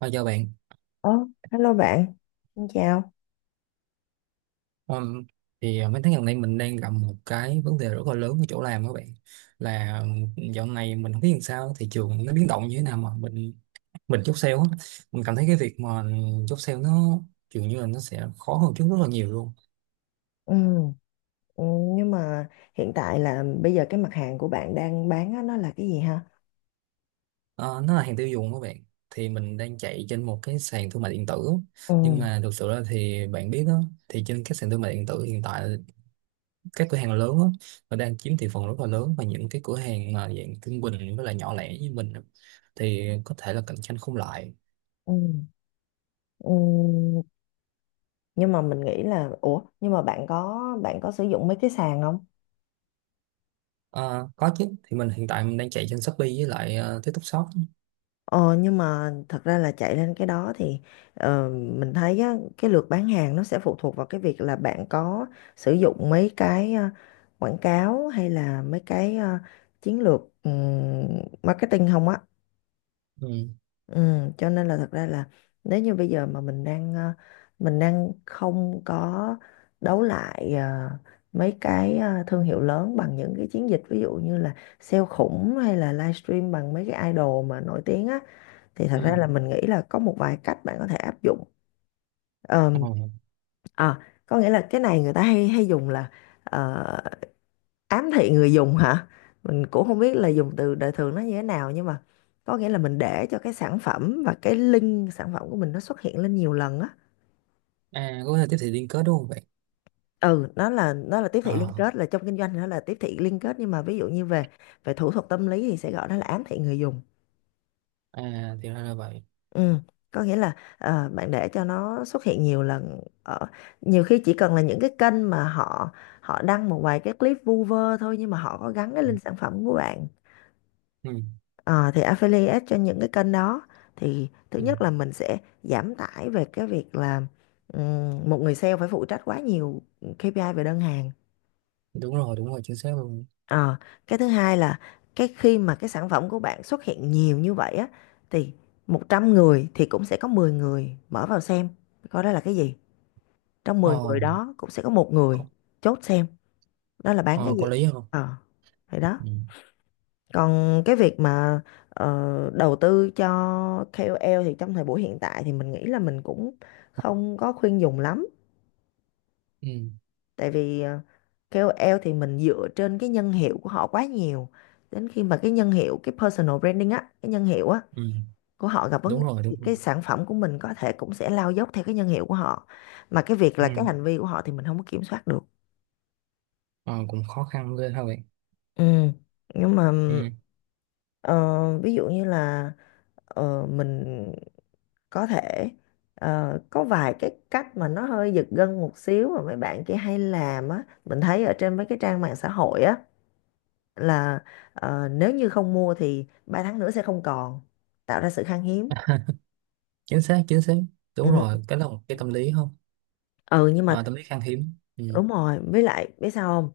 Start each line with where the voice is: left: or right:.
right: Thôi chào bạn.
left: Ờ, Hello bạn, xin chào.
right: Ừm, thì mấy tháng gần đây mình đang gặp một cái vấn đề rất là lớn ở chỗ làm các bạn, là dạo này mình không biết làm sao thị trường nó biến động như thế nào mà mình chốt sale á. Mình cảm thấy cái việc mà chốt sale nó dường như là nó sẽ khó hơn trước rất là nhiều luôn.
left: Ừ, ừ, nhưng mà hiện tại là bây giờ cái mặt hàng của bạn đang bán á, nó là cái gì ha?
right: Ờ, nó là hàng tiêu dùng các bạn, thì mình đang chạy trên một cái sàn thương mại điện tử.
left: Ừ,
right: Nhưng mà thực sự là thì bạn biết đó, thì trên các sàn thương mại điện tử hiện tại, các cửa hàng lớn á, nó đang chiếm thị phần rất là lớn, và những cái cửa hàng mà dạng trung bình với lại nhỏ lẻ như mình á, thì có thể là cạnh tranh không lại.
left: ừ, ừ. Nhưng mà mình nghĩ là, ủa, nhưng mà bạn có sử dụng mấy cái sàn không?
right: Ờ, có chứ, thì mình hiện tại mình đang chạy trên Shopee với lại TikTok Shop.
left: Ờ, nhưng mà thật ra là chạy lên cái đó thì mình thấy á, cái lượt bán hàng nó sẽ phụ thuộc vào cái việc là bạn có sử dụng mấy cái quảng cáo hay là mấy cái chiến lược marketing không á.
right: Ừ,
left: Ừ, cho nên là thật ra là nếu như bây giờ mà mình đang mình đang không có đấu lại mấy cái thương hiệu lớn bằng những cái chiến dịch ví dụ như là sale khủng hay là livestream bằng mấy cái idol mà nổi tiếng á thì thật ra
right: ừ,
left: là mình nghĩ là có một vài cách bạn có thể áp dụng.
right: ờ.
left: Ờm, À, có nghĩa là cái này người ta hay hay dùng là ờ, ám thị người dùng hả, mình cũng không biết là dùng từ đời thường nó như thế nào, nhưng mà có nghĩa là mình để cho cái sản phẩm và cái link sản phẩm của mình nó xuất hiện lên nhiều lần á.
right: À, có thể tiếp thị liên kết đúng không bạn?
left: Ừ, nó là tiếp thị liên
right: Ờ,
left: kết, là trong kinh doanh thì nó là tiếp thị liên kết, nhưng mà ví dụ như về về thủ thuật tâm lý thì sẽ gọi đó là ám thị người dùng.
right: à, thì ra là vậy.
left: Ừ, có nghĩa là bạn để cho nó xuất hiện nhiều lần ở nhiều khi chỉ cần là những cái kênh mà họ họ đăng một vài cái clip vu vơ thôi, nhưng mà họ có gắn cái
right: Ừ,
left: link sản phẩm của bạn.
right: ừ.
left: Ờ, thì affiliate cho những cái kênh đó thì thứ
right: Ừ.
left: nhất là mình sẽ giảm tải về cái việc là một người sale phải phụ trách quá nhiều KPI về đơn hàng.
right: Đúng rồi, đúng rồi, chính xác luôn.
left: Ờ, cái thứ hai là cái khi mà cái sản phẩm của bạn xuất hiện nhiều như vậy á thì 100 người thì cũng sẽ có 10 người mở vào xem coi đó là cái gì. Trong 10
right: Ờ,
left: người đó cũng sẽ có một người
right: có.
left: chốt xem đó là bán
right: Ờ,
left: cái gì.
right: có lý không?
left: Ờ, thì đó.
right: Ừ,
left: Còn cái việc mà đầu tư cho KOL thì trong thời buổi hiện tại thì mình nghĩ là mình cũng không có khuyên dùng lắm.
right: ừ,
left: Tại vì KOL thì mình dựa trên cái nhân hiệu của họ quá nhiều. Đến khi mà cái nhân hiệu, cái personal branding á, cái nhân hiệu á
right: ừ.
left: của họ gặp vấn
right: Đúng
left: đề
right: rồi,
left: thì
right: đúng rồi.
left: cái sản phẩm của mình có thể cũng sẽ lao dốc theo cái nhân hiệu của họ. Mà cái việc
right: Ừ.
left: là cái hành vi của họ thì mình không có kiểm soát được.
right: Ờ, cũng khó khăn ghê ha bạn.
left: Ừ. Nhưng mà
right: Ừ.
left: ờ, ví dụ như là mình có thể có vài cái cách mà nó hơi giật gân một xíu mà mấy bạn kia hay làm á, mình thấy ở trên mấy cái trang mạng xã hội á, là nếu như không mua thì 3 tháng nữa sẽ không còn, tạo ra sự khan hiếm.
right: Chính xác, chính xác. Đúng
left: Ừ.
right: rồi, cái là một cái tâm lý không?
left: Ừ, nhưng mà
right: À, tâm lý khan hiếm. Ừ.
left: đúng rồi, với lại biết sao không.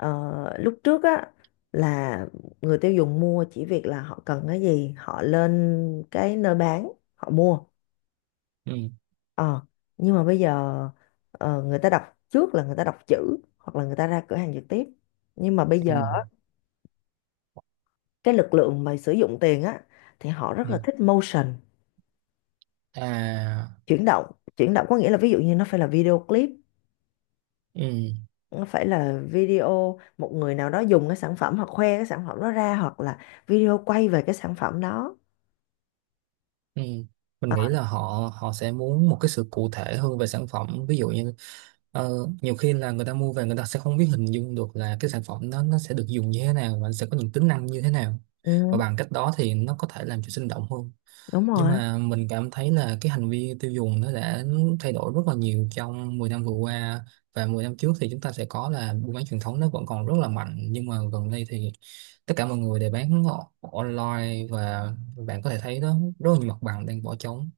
left: Ờ, lúc trước á, là người tiêu dùng mua chỉ việc là họ cần cái gì họ lên cái nơi bán họ mua.
right: Ừ.
left: Ờ, nhưng mà bây giờ người ta đọc, trước là người ta đọc chữ hoặc là người ta ra cửa hàng trực tiếp. Nhưng mà bây
right: Ừ.
left: giờ cái lực lượng mà sử dụng tiền á thì họ rất
right: Ừ.
left: là thích motion,
right: À.
left: chuyển động. Chuyển động có nghĩa là ví dụ như nó phải là video clip,
right: Ừ.
left: nó phải là video một người nào đó dùng cái sản phẩm hoặc khoe cái sản phẩm đó ra hoặc là video quay về cái sản phẩm đó.
right: Ừ. Mình nghĩ là họ họ sẽ muốn một cái sự cụ thể hơn về sản phẩm, ví dụ như nhiều khi là người ta mua về người ta sẽ không biết hình dung được là cái sản phẩm đó nó sẽ được dùng như thế nào và nó sẽ có những tính năng như thế nào, và
left: Ừ,
right: bằng cách đó thì nó có thể làm cho sinh động hơn.
left: đúng
right: Nhưng
left: rồi,
right: mà mình cảm thấy là cái hành vi tiêu dùng nó đã thay đổi rất là nhiều trong 10 năm vừa qua, và 10 năm trước thì chúng ta sẽ có là buôn bán truyền thống nó vẫn còn rất là mạnh, nhưng mà gần đây thì tất cả mọi người đều bán online, và bạn có thể thấy đó rất là nhiều mặt bằng đang bỏ trống.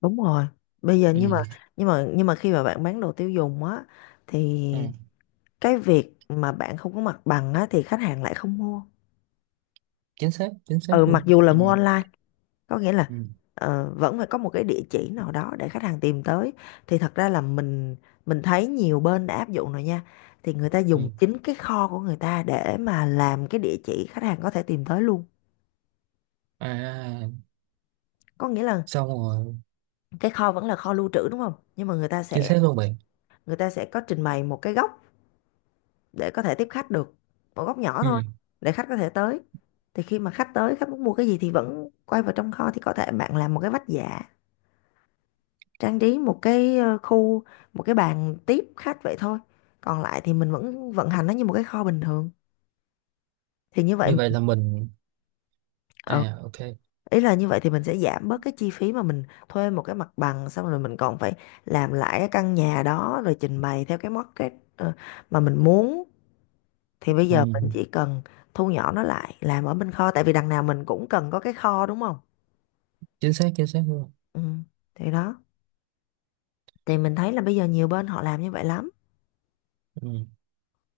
left: đúng rồi. Bây giờ
right: Ừ.
left: nhưng mà nhưng mà khi mà bạn bán đồ tiêu dùng á thì
right: Ừ.
left: cái việc mà bạn không có mặt bằng á, thì khách hàng lại không mua,
right: Chính xác, chính xác
left: ừ, mặc
right: luôn.
left: dù là
right: Ừ.
left: mua online, có nghĩa là
right: Ừ.
left: vẫn phải có một cái địa chỉ nào đó để khách hàng tìm tới. Thì thật ra là mình thấy nhiều bên đã áp dụng rồi nha, thì người ta
right: Ừ.
left: dùng chính cái kho của người ta để mà làm cái địa chỉ khách hàng có thể tìm tới luôn.
right: À.
left: Có nghĩa là
right: Xong rồi.
left: cái kho vẫn là kho lưu trữ đúng không, nhưng mà người ta
right: Chính
left: sẽ
right: xác luôn bạn.
left: người ta sẽ có trình bày một cái góc để có thể tiếp khách được, một góc nhỏ
right: Ừ.
left: thôi, để khách có thể tới. Thì khi mà khách tới khách muốn mua cái gì thì vẫn quay vào trong kho, thì có thể bạn làm một cái vách dạ, trang trí một cái khu, một cái bàn tiếp khách vậy thôi, còn lại thì mình vẫn vận hành nó như một cái kho bình thường. Thì như vậy,
right: Như vậy là mình.
left: ờ,
right: À, ok.
left: ý là như vậy thì mình sẽ giảm bớt cái chi phí mà mình thuê một cái mặt bằng xong rồi mình còn phải làm lại cái căn nhà đó rồi trình bày theo cái market mà mình muốn. Thì bây
right: Ừ.
left: giờ mình chỉ cần thu nhỏ nó lại làm ở bên kho, tại vì đằng nào mình cũng cần có cái kho đúng không.
right: Chính xác, chính xác luôn.
left: Ừ, thì đó, thì mình thấy là bây giờ nhiều bên họ làm như vậy lắm,
right: Ừ.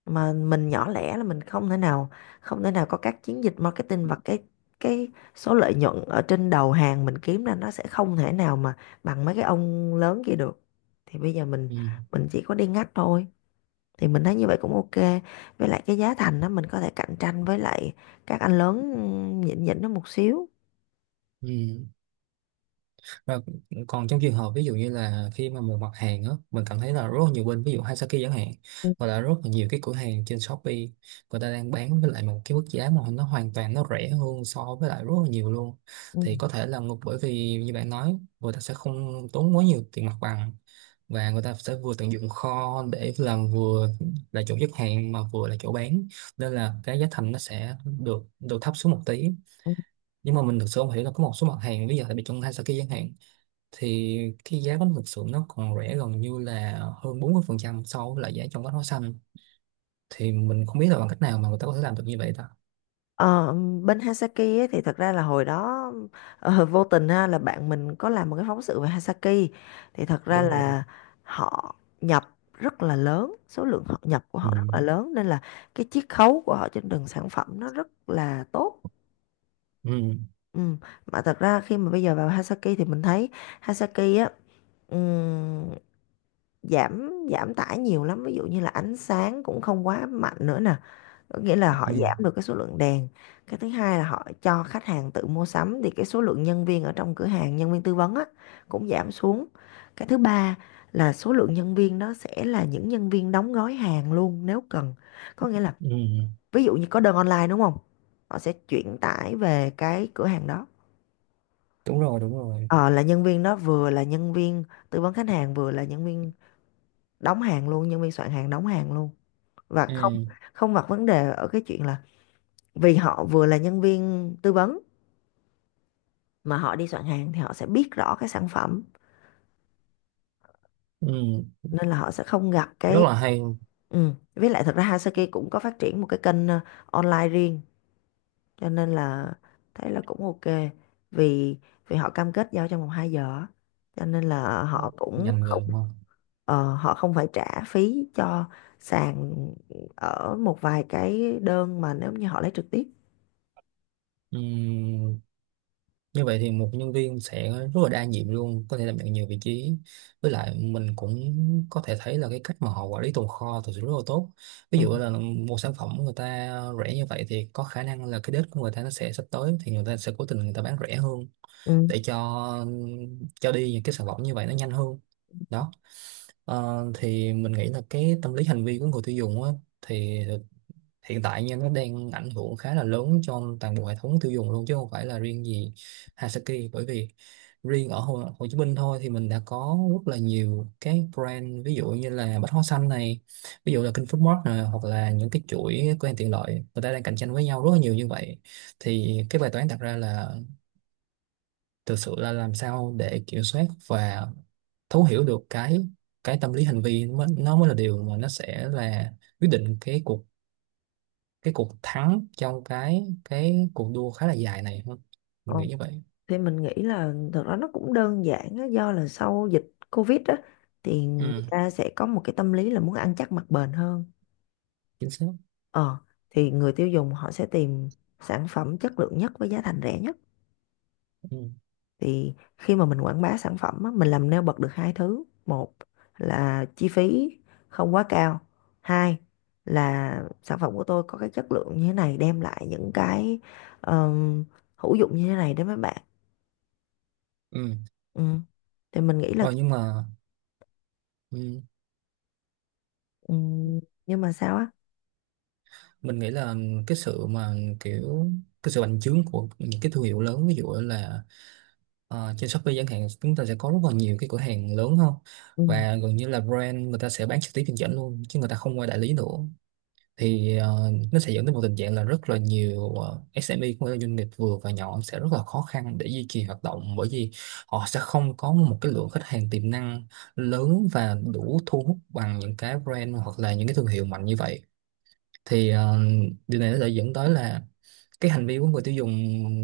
left: mà mình nhỏ lẻ là mình không thể nào có các chiến dịch marketing và cái số lợi nhuận ở trên đầu hàng mình kiếm ra nó sẽ không thể nào mà bằng mấy cái ông lớn kia được. Thì bây giờ mình
right: Ừ.
left: mình chỉ có đi ngách thôi, thì mình thấy như vậy cũng ok, với lại cái giá thành đó mình có thể cạnh tranh với lại các anh lớn, ừ, nhỉnh nhỉnh nó một xíu.
right: Ừ. Và còn trong trường hợp ví dụ như là khi mà một mặt hàng á, mình cảm thấy là rất là nhiều bên, ví dụ Hasaki chẳng hạn, hoặc là rất là nhiều cái cửa hàng trên Shopee, người ta đang bán với lại một cái mức giá mà nó hoàn toàn nó rẻ hơn so với lại rất là nhiều luôn.
left: Ừ.
right: Thì có thể là ngược, bởi vì như bạn nói, người ta sẽ không tốn quá nhiều tiền mặt bằng, và người ta sẽ vừa tận dụng kho để làm, vừa là chỗ xuất hàng mà vừa là chỗ bán, nên là cái giá thành nó sẽ được được thấp xuống một tí. Nhưng mà mình thực sự không hiểu là có một số mặt hàng bây giờ, tại vì trong Hasaki chẳng hạn, thì cái giá bánh mực sườn nó còn rẻ gần như là hơn 40% so với lại giá trong bánh hóa xanh. Thì mình không biết là bằng cách nào mà người ta có thể làm được như vậy ta.
left: Ờ, bên Hasaki ấy, thì thật ra là hồi đó vô tình ha, là bạn mình có làm một cái phóng sự về Hasaki, thì thật ra
right: Đúng rồi.
left: là họ nhập rất là lớn, số lượng họ nhập của
right: Ừ.
left: họ rất là lớn nên là cái chiết khấu của họ trên từng sản phẩm nó rất là tốt.
right: Ừ.
left: Ừ. Mà thật ra khi mà bây giờ vào Hasaki thì mình thấy Hasaki á, ừm, giảm giảm tải nhiều lắm, ví dụ như là ánh sáng cũng không quá mạnh nữa nè, có nghĩa là họ
right: Ừ.
left: giảm được cái số lượng đèn. Cái thứ hai là họ cho khách hàng tự mua sắm, thì cái số lượng nhân viên ở trong cửa hàng, nhân viên tư vấn á, cũng giảm xuống. Cái thứ ba là số lượng nhân viên đó sẽ là những nhân viên đóng gói hàng luôn nếu cần, có nghĩa là
right: Ừ.
left: ví dụ như có đơn online đúng không, họ sẽ chuyển tải về cái cửa hàng đó.
right: Đúng rồi, đúng rồi.
left: Ờ, là nhân viên đó vừa là nhân viên tư vấn khách hàng vừa là nhân viên đóng hàng luôn, nhân viên soạn hàng đóng hàng luôn. Và không
right: Ừ.
left: không gặp vấn đề ở cái chuyện là vì họ vừa là nhân viên tư vấn mà họ đi soạn hàng thì họ sẽ biết rõ cái sản phẩm,
right: Ừ.
left: nên là họ sẽ không gặp
right: Rất
left: cái,
right: là hay.
left: ừ. Với lại thật ra Hasaki cũng có phát triển một cái kênh online riêng, cho nên là thấy là cũng ok, vì vì họ cam kết giao trong vòng 2 giờ á. Cho nên là họ cũng
right: Ngành nghề
left: không,
right: đúng không?
left: họ không phải trả phí cho sàn ở một vài cái đơn mà nếu như họ lấy trực tiếp.
right: Ừ. Như vậy thì một nhân viên sẽ rất là đa nhiệm luôn, có thể đảm nhận nhiều vị trí. Với lại mình cũng có thể thấy là cái cách mà họ quản lý tồn kho thực sự rất là tốt. Ví
left: Ừ.
right: dụ là một sản phẩm người ta rẻ như vậy thì có khả năng là cái date của người ta nó sẽ sắp tới, thì người ta sẽ cố tình người ta bán rẻ hơn
left: Ừ.
right: để cho đi những cái sản phẩm như vậy nó nhanh hơn. Đó. Ờ, thì mình nghĩ là cái tâm lý hành vi của người tiêu dùng á, thì hiện tại nha nó đang ảnh hưởng khá là lớn cho toàn bộ hệ thống tiêu dùng luôn, chứ không phải là riêng gì Hasaki. Bởi vì riêng ở Hồ Chí Minh thôi thì mình đã có rất là nhiều cái brand, ví dụ như là Bách Hóa Xanh này, ví dụ là King Foodmart này, hoặc là những cái chuỗi cửa hàng tiện lợi, người ta đang cạnh tranh với nhau rất là nhiều như vậy. Thì cái bài toán đặt ra là thực sự là làm sao để kiểm soát và thấu hiểu được cái tâm lý hành vi, nó mới là điều mà nó sẽ là quyết định cái cuộc thắng trong cái cuộc đua khá là dài này hơn. Mình
left: Ok.
right: nghĩ như vậy.
left: Thì mình nghĩ là thật ra nó cũng đơn giản á, do là sau dịch Covid á thì người
right: Ừ,
left: ta sẽ có một cái tâm lý là muốn ăn chắc mặc bền hơn.
right: chính xác.
left: Ờ, thì người tiêu dùng họ sẽ tìm sản phẩm chất lượng nhất với giá thành rẻ nhất.
right: Ừ.
left: Thì khi mà mình quảng bá sản phẩm á, mình làm nêu bật được hai thứ: một là chi phí không quá cao, hai là sản phẩm của tôi có cái chất lượng như thế này, đem lại những cái ờm, hữu dụng như thế này đến với bạn.
right: Ừ.
left: Ừ, thì mình nghĩ là.
right: Rồi nhưng mà. Ừ,
left: Ừ, nhưng mà sao á.
right: mình nghĩ là cái sự mà, kiểu, cái sự bành trướng của những cái thương hiệu lớn, ví dụ là trên Shopee chẳng hạn, chúng ta sẽ có rất là nhiều cái cửa hàng lớn hơn,
left: Ừ,
right: và gần như là brand người ta sẽ bán trực tiếp trên dẫn luôn chứ người ta không qua đại lý nữa. Thì nó sẽ dẫn đến một tình trạng là rất là nhiều SME cũng như là doanh nghiệp vừa và nhỏ sẽ rất là khó khăn để duy trì hoạt động, bởi vì họ sẽ không có một cái lượng khách hàng tiềm năng lớn và đủ thu hút bằng những cái brand hoặc là những cái thương hiệu mạnh như vậy. Thì điều này nó sẽ dẫn tới là cái hành vi của người tiêu dùng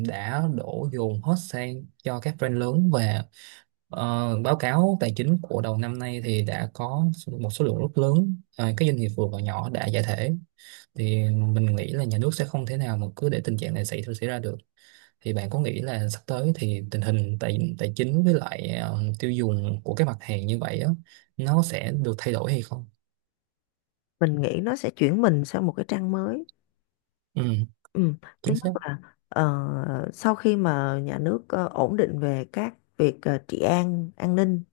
right: đã đổ dồn hết sang cho các brand lớn. Và báo cáo tài chính của đầu năm nay thì đã có một số lượng rất lớn các doanh nghiệp vừa và nhỏ đã giải thể. Thì mình nghĩ là nhà nước sẽ không thể nào mà cứ để tình trạng này xảy xảy ra được. Thì bạn có nghĩ là sắp tới thì tình hình tài tài chính với lại tiêu dùng của các mặt hàng như vậy á nó sẽ được thay đổi hay không?
left: mình nghĩ nó sẽ chuyển mình sang một cái trang mới.
right: Ừ,
left: Ừ. Thứ
right: chính xác.
left: nhất là sau khi mà nhà nước ổn định về các việc trị an an ninh,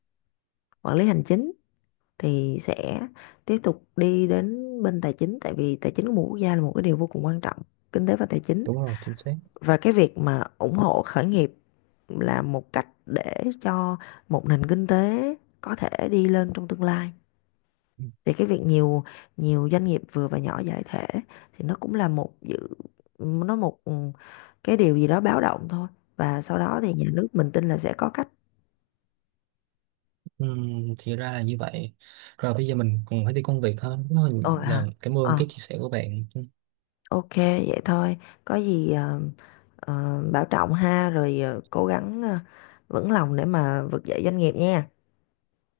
left: quản lý hành chính thì sẽ tiếp tục đi đến bên tài chính, tại vì tài chính của một quốc gia là một cái điều vô cùng quan trọng, kinh tế và tài chính.
right: Đúng rồi, chính xác.
left: Và cái việc mà ủng hộ khởi nghiệp là một cách để cho một nền kinh tế có thể đi lên trong tương lai. Thì cái việc nhiều nhiều doanh nghiệp vừa và nhỏ giải thể thì nó cũng là một dự, nó một, cái điều gì đó báo động thôi, và sau đó thì nhà nước mình tin là sẽ có cách.
right: Ừ, thì ra là như vậy. Rồi bây giờ mình còn phải đi công việc hơn. Rất
left: Ôi hả?
right: là cảm ơn
left: ờ
right: cái chia sẻ của bạn. Ừ,
left: ok, vậy thôi. Có gì bảo trọng ha, rồi cố gắng vững lòng để mà vực dậy doanh nghiệp nha.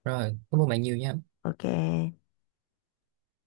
right: rồi cảm ơn bạn nhiều nha
left: Ok.